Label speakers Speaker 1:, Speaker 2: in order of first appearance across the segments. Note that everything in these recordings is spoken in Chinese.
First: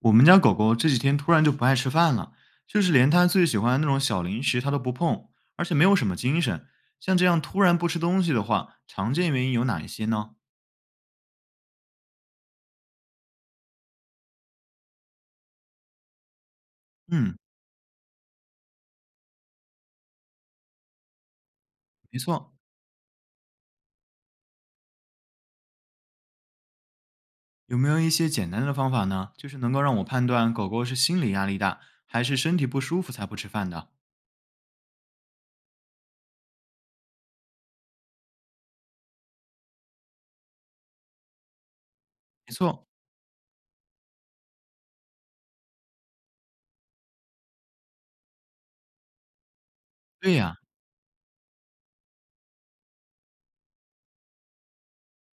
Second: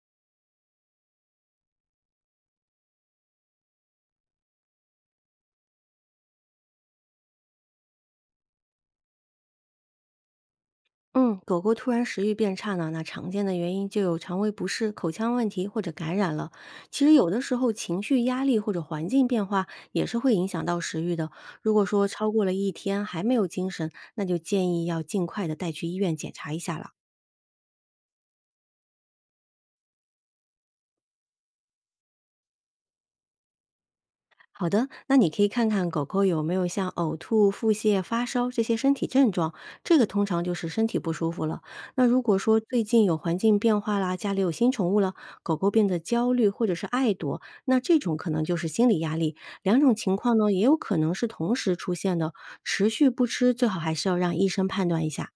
Speaker 1: 我们家狗狗这几天突然就不爱吃饭了，就是连它最喜欢的那种小零食它都不碰，而且没有什么精神。像这样突然不吃东西的话，常见原因有哪一些呢？
Speaker 2: 嗯，狗狗突然食欲变差呢，那常见的原因就有肠胃不适、口腔问题或者感染了。其实有
Speaker 1: 嗯，
Speaker 2: 的时候情绪压力或者环境变化也是会影响到食欲的。如果说
Speaker 1: 没
Speaker 2: 超过了
Speaker 1: 错，
Speaker 2: 一天还没有精神，那就建议要尽快的带去医院检查一下了。
Speaker 1: 有没有一些简单的方法呢？就是能够让我判断狗狗是心理压力大，还是身体不舒服才不吃饭的？
Speaker 2: 好的，那你可以看看狗狗有没有像呕吐、腹泻、发烧这些身体症状，这个通常就是身体不舒服了。那如果
Speaker 1: 没
Speaker 2: 说最
Speaker 1: 错，
Speaker 2: 近有环境变化啦，家里有新宠物了，狗狗变得焦虑或者是爱躲，那这种可能就是心理压力。两种情
Speaker 1: 对
Speaker 2: 况呢，
Speaker 1: 呀。
Speaker 2: 也有可能是同时出现的，持续不吃最好还是要让医生判断一下。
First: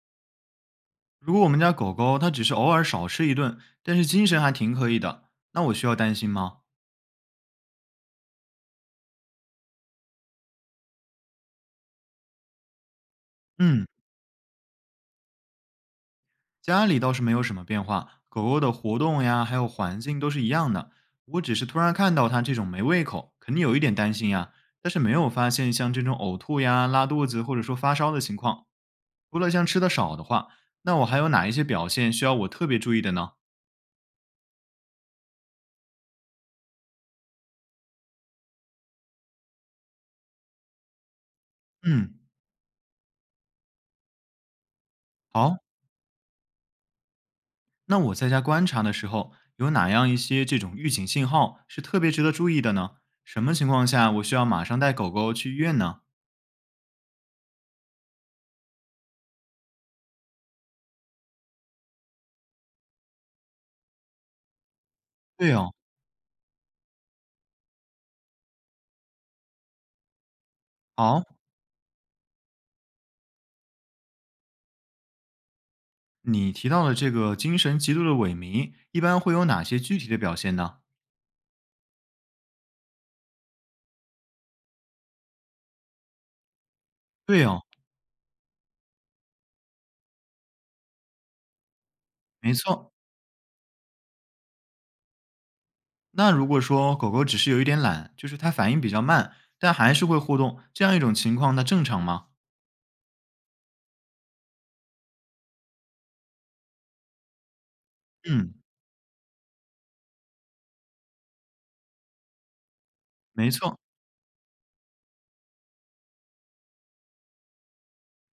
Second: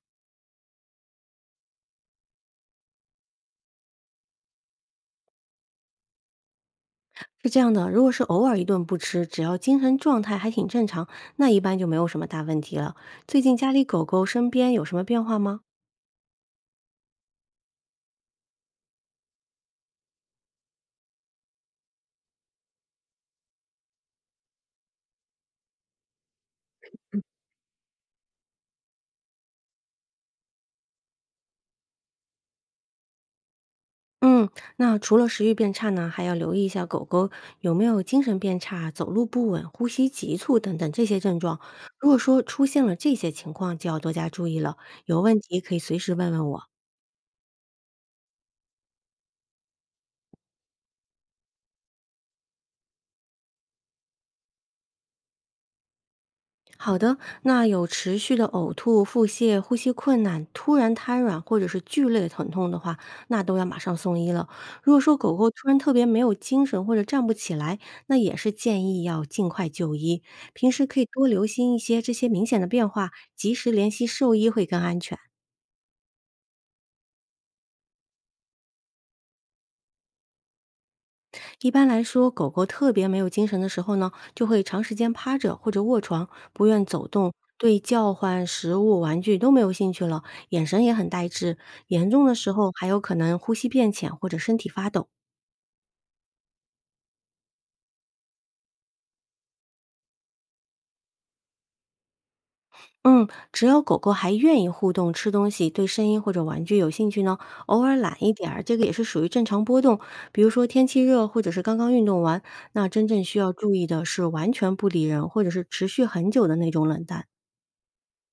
Speaker 1: 如果我们家狗狗它只是偶尔少吃一顿，但是精神还挺可以的，那我需要担心吗？
Speaker 2: 是这样的，如果是偶尔一顿不吃，只要精神状态还挺正常，那一般就没有什么大问题了。最近家里
Speaker 1: 嗯，
Speaker 2: 狗狗身边有什么变化吗？
Speaker 1: 家里倒是没有什么变化，狗狗的活动呀，还有环境都是一样的。我只是突然看到它这种没胃口，肯定有一点担心呀，但是没有发现像这种呕吐呀、拉肚子或者说发烧的情况。除了像吃的少的话，那我还有哪一些表现需要我特别注意的呢？
Speaker 2: 嗯，那除了食欲变差呢，还要留意一下狗狗有没有精神变差、走路不稳、呼吸急促等等这些症状。如
Speaker 1: 嗯，
Speaker 2: 果说出现了这些情况，就要多加注意了。有问
Speaker 1: 好，
Speaker 2: 题可以随时问问我。
Speaker 1: 那我在家观察的时候，有哪样一些这种预警信号是特别值得注意的呢？什么情况下我需要马上带狗狗去医院呢？
Speaker 2: 好的，那有持续的呕吐、腹泻、呼吸困难、突然瘫软或者是剧烈疼痛的话，那都要马上送医了。如果说狗狗
Speaker 1: 对
Speaker 2: 突
Speaker 1: 哦，
Speaker 2: 然特别没有精神或者站不起来，那也是建议要尽快就医。平时可以
Speaker 1: 好。
Speaker 2: 多留心一些这些明显的变化，及时联系兽医会更安全。
Speaker 1: 你提到的这个精神极度的萎靡，一般会有哪些具体的表现呢？
Speaker 2: 一般来说，狗狗特别没有精神的时候呢，就会长时间趴着或者卧床，不愿走动，
Speaker 1: 对哦，
Speaker 2: 对叫唤、食物、玩具都没有兴趣了，眼神也很呆滞。严重的时
Speaker 1: 没
Speaker 2: 候还
Speaker 1: 错。
Speaker 2: 有可能呼吸变浅或者身体发抖。
Speaker 1: 那如果说狗狗只是有一点懒，就是它反应比较慢，但还是会互动，这样一种情况，它正常吗？
Speaker 2: 嗯，只要狗狗还愿意互动、吃东西，对声音或者玩具有兴趣呢，偶尔懒一点
Speaker 1: 嗯，
Speaker 2: 儿，这个也是属于正常波动。比如说天气热，或者是刚刚运动完，那真正需
Speaker 1: 没
Speaker 2: 要注
Speaker 1: 错，
Speaker 2: 意的是完全不理人，或者是持续很久的那种冷淡。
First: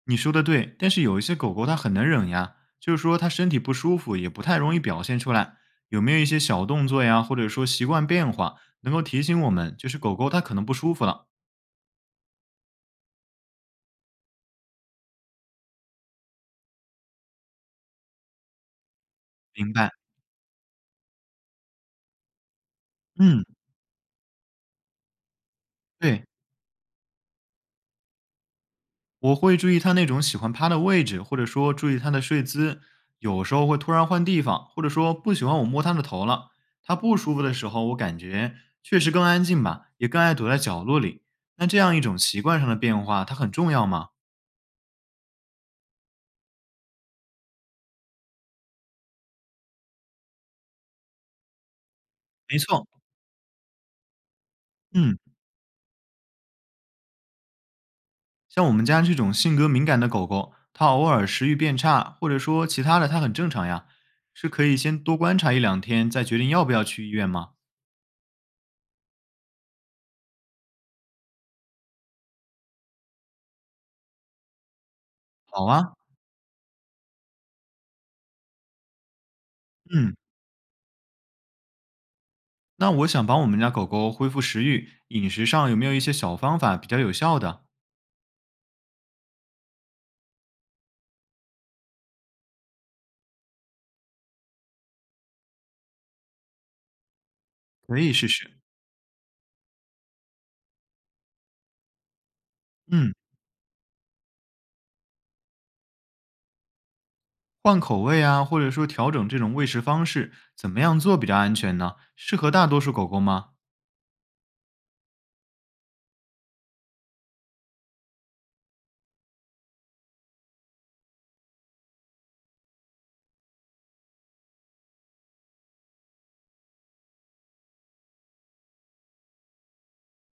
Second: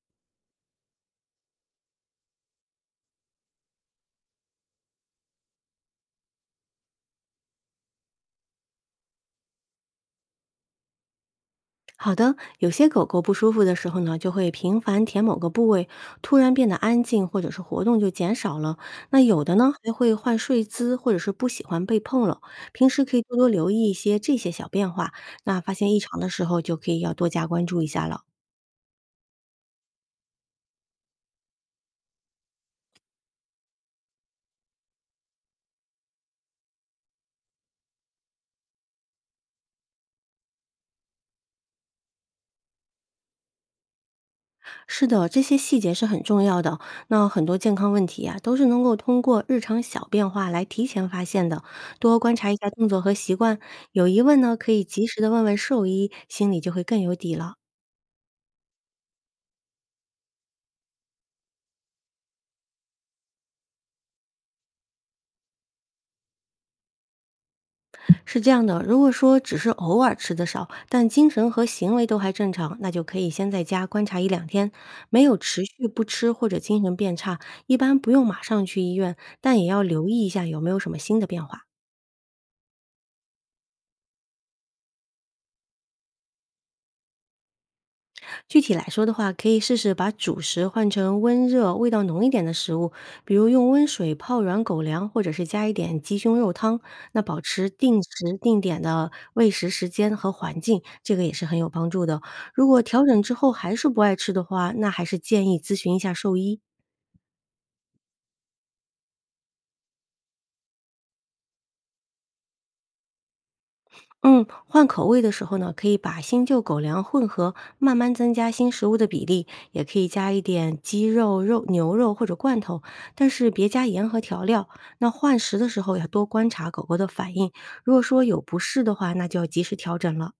Speaker 1: 你说的对。但是有一些狗狗它很能忍呀，就是说它身体不舒服也不太容易表现出来。有没有一些小动作呀，或者说习惯变化，能够提醒我们，就是狗狗它可能不舒服了？
Speaker 2: 好的，有些狗狗不舒服的时候呢，就会频繁舔某个部位，突然变得安静，或者是活动就减少了。那有的
Speaker 1: 明
Speaker 2: 呢，还
Speaker 1: 白。
Speaker 2: 会换睡姿，或者是不喜欢被碰了。平时可以多
Speaker 1: 嗯，
Speaker 2: 多留意一些这些小变化，那发现异常
Speaker 1: 对。
Speaker 2: 的时候，就可以要多加关注一下了。
Speaker 1: 我会注意它那种喜欢趴的位置，或者说注意它的睡姿，有时候会突然换地方，或者说不喜欢我摸它的头了。它不舒服的时候，我感觉确实更安静吧，也更爱躲在角落里。那这样一种习惯上的变化，它很重要吗？
Speaker 2: 是的，这些细节是很重要的。那很多健康问题啊，都是能够通过日常小变化来提前发现的。多观察一
Speaker 1: 没
Speaker 2: 下
Speaker 1: 错，
Speaker 2: 动作和习惯，有疑问呢，可以及
Speaker 1: 嗯，
Speaker 2: 时的问问兽医，心里就会更有底了。
Speaker 1: 像我们家这种性格敏感的狗狗，它偶尔食欲变差，或者说其他的，它很正常呀，是可以先多观察一两天，再决定要不要去医院吗？
Speaker 2: 是这样的，如果说只是偶尔吃的少，但精神和行为都还正常，那就可以先在家观察一两天，没有持
Speaker 1: 好
Speaker 2: 续
Speaker 1: 啊，
Speaker 2: 不吃或者精神变差，一般不用马上去医院，但也要留
Speaker 1: 嗯，
Speaker 2: 意一下有没有什么新的变化。
Speaker 1: 那我想帮我们家狗狗恢复食欲，饮食上有没有一些小方法比较有效的？
Speaker 2: 具体来说的话，可以试试把主食换成温热、味道浓一点的食物，比如用温水泡软狗粮，或者是加一点鸡胸肉汤。那保持
Speaker 1: 可
Speaker 2: 定
Speaker 1: 以试
Speaker 2: 时定
Speaker 1: 试。
Speaker 2: 点的喂食时间和环境，这个也是很有帮助的哦。如果调
Speaker 1: 嗯，
Speaker 2: 整之后还是不爱吃的话，那还是建议咨询一下兽医。
Speaker 1: 换口味啊，或者说调整这种喂食方式，怎么样做比较安全呢？适合大多数狗狗吗？
Speaker 2: 嗯，换口味的时候呢，可以把新旧狗粮混合，慢慢增加新食物的比例，也可以加一点鸡肉、肉、牛肉或者罐头，但是别加盐和调料。那换食的时候要多观察狗狗的反应，如果说有不适的话，那就要及时调整了。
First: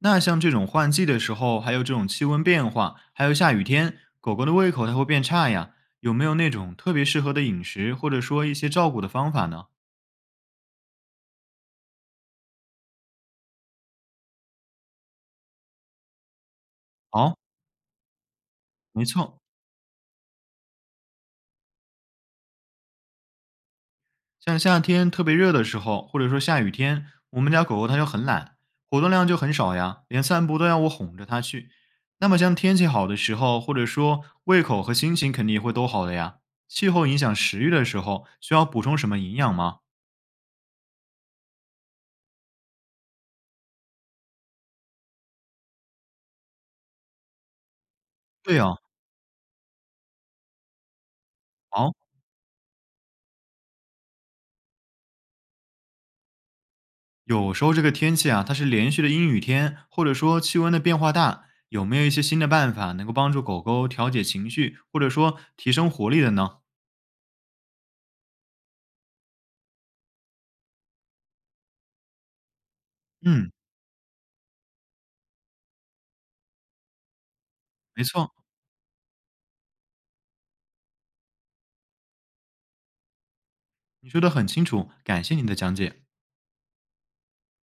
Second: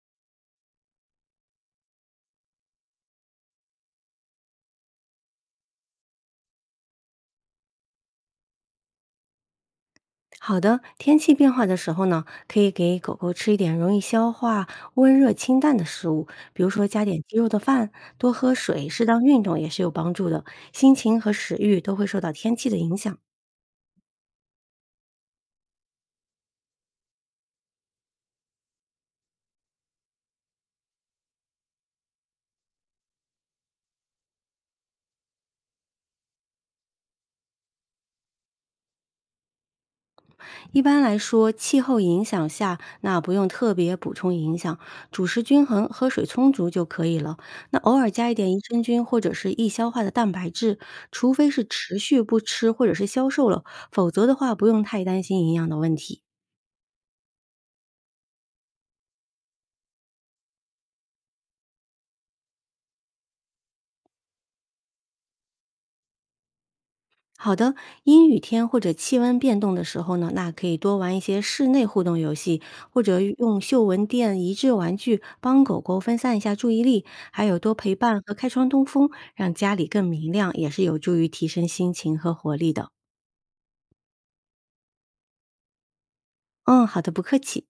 Speaker 1: 那像这种换季的时候，还有这种气温变化，还有下雨天，狗狗的胃口它会变差呀。有没有那种特别适合的饮食，或者说一些照顾的方法呢？
Speaker 2: 好的，天气变化的时候呢，可以给狗狗吃一点容易消化、温热清淡的食物，比如说加点鸡
Speaker 1: 好，
Speaker 2: 肉的饭，多喝水，适
Speaker 1: 没
Speaker 2: 当
Speaker 1: 错，
Speaker 2: 运动也是有帮助的。心情和食欲都会受到天气的影响。
Speaker 1: 像夏天特别热的时候，或者说下雨天，我们家狗狗它就很懒，活动量就很少呀，连散步都要我哄着它去。那么像天气好的时候，或者说胃口和心情肯定也会都好的呀。气候影响食欲的时候，需要补充什么营养吗？
Speaker 2: 一般来说，气候影响下，那不用特别补充营养，主食均衡，喝水充足就可以了。那偶尔加一点益
Speaker 1: 对哦，
Speaker 2: 生菌或者是易消化的蛋白质，除非是
Speaker 1: 好，
Speaker 2: 持续不吃或者是消瘦了，否则的话不用太担心营养的问题。
Speaker 1: 有时候这个天气啊，它是连续的阴雨天，或者说气温的变化大，有没有一些新的办法能够帮助狗狗调节情绪，或者说提升活力的呢？
Speaker 2: 好的，阴雨天或者气温变动的时候呢，那可以多玩一些室内互动游戏，或者
Speaker 1: 嗯，
Speaker 2: 用嗅闻垫、益智玩具帮狗狗分散一下注意力，还有多陪
Speaker 1: 没
Speaker 2: 伴
Speaker 1: 错，
Speaker 2: 和开窗通风，让家里更明亮，也是有助于提升心情和活力的。
Speaker 1: 你说的很清楚，感谢你的讲解。
Speaker 2: 嗯，好的，不客气。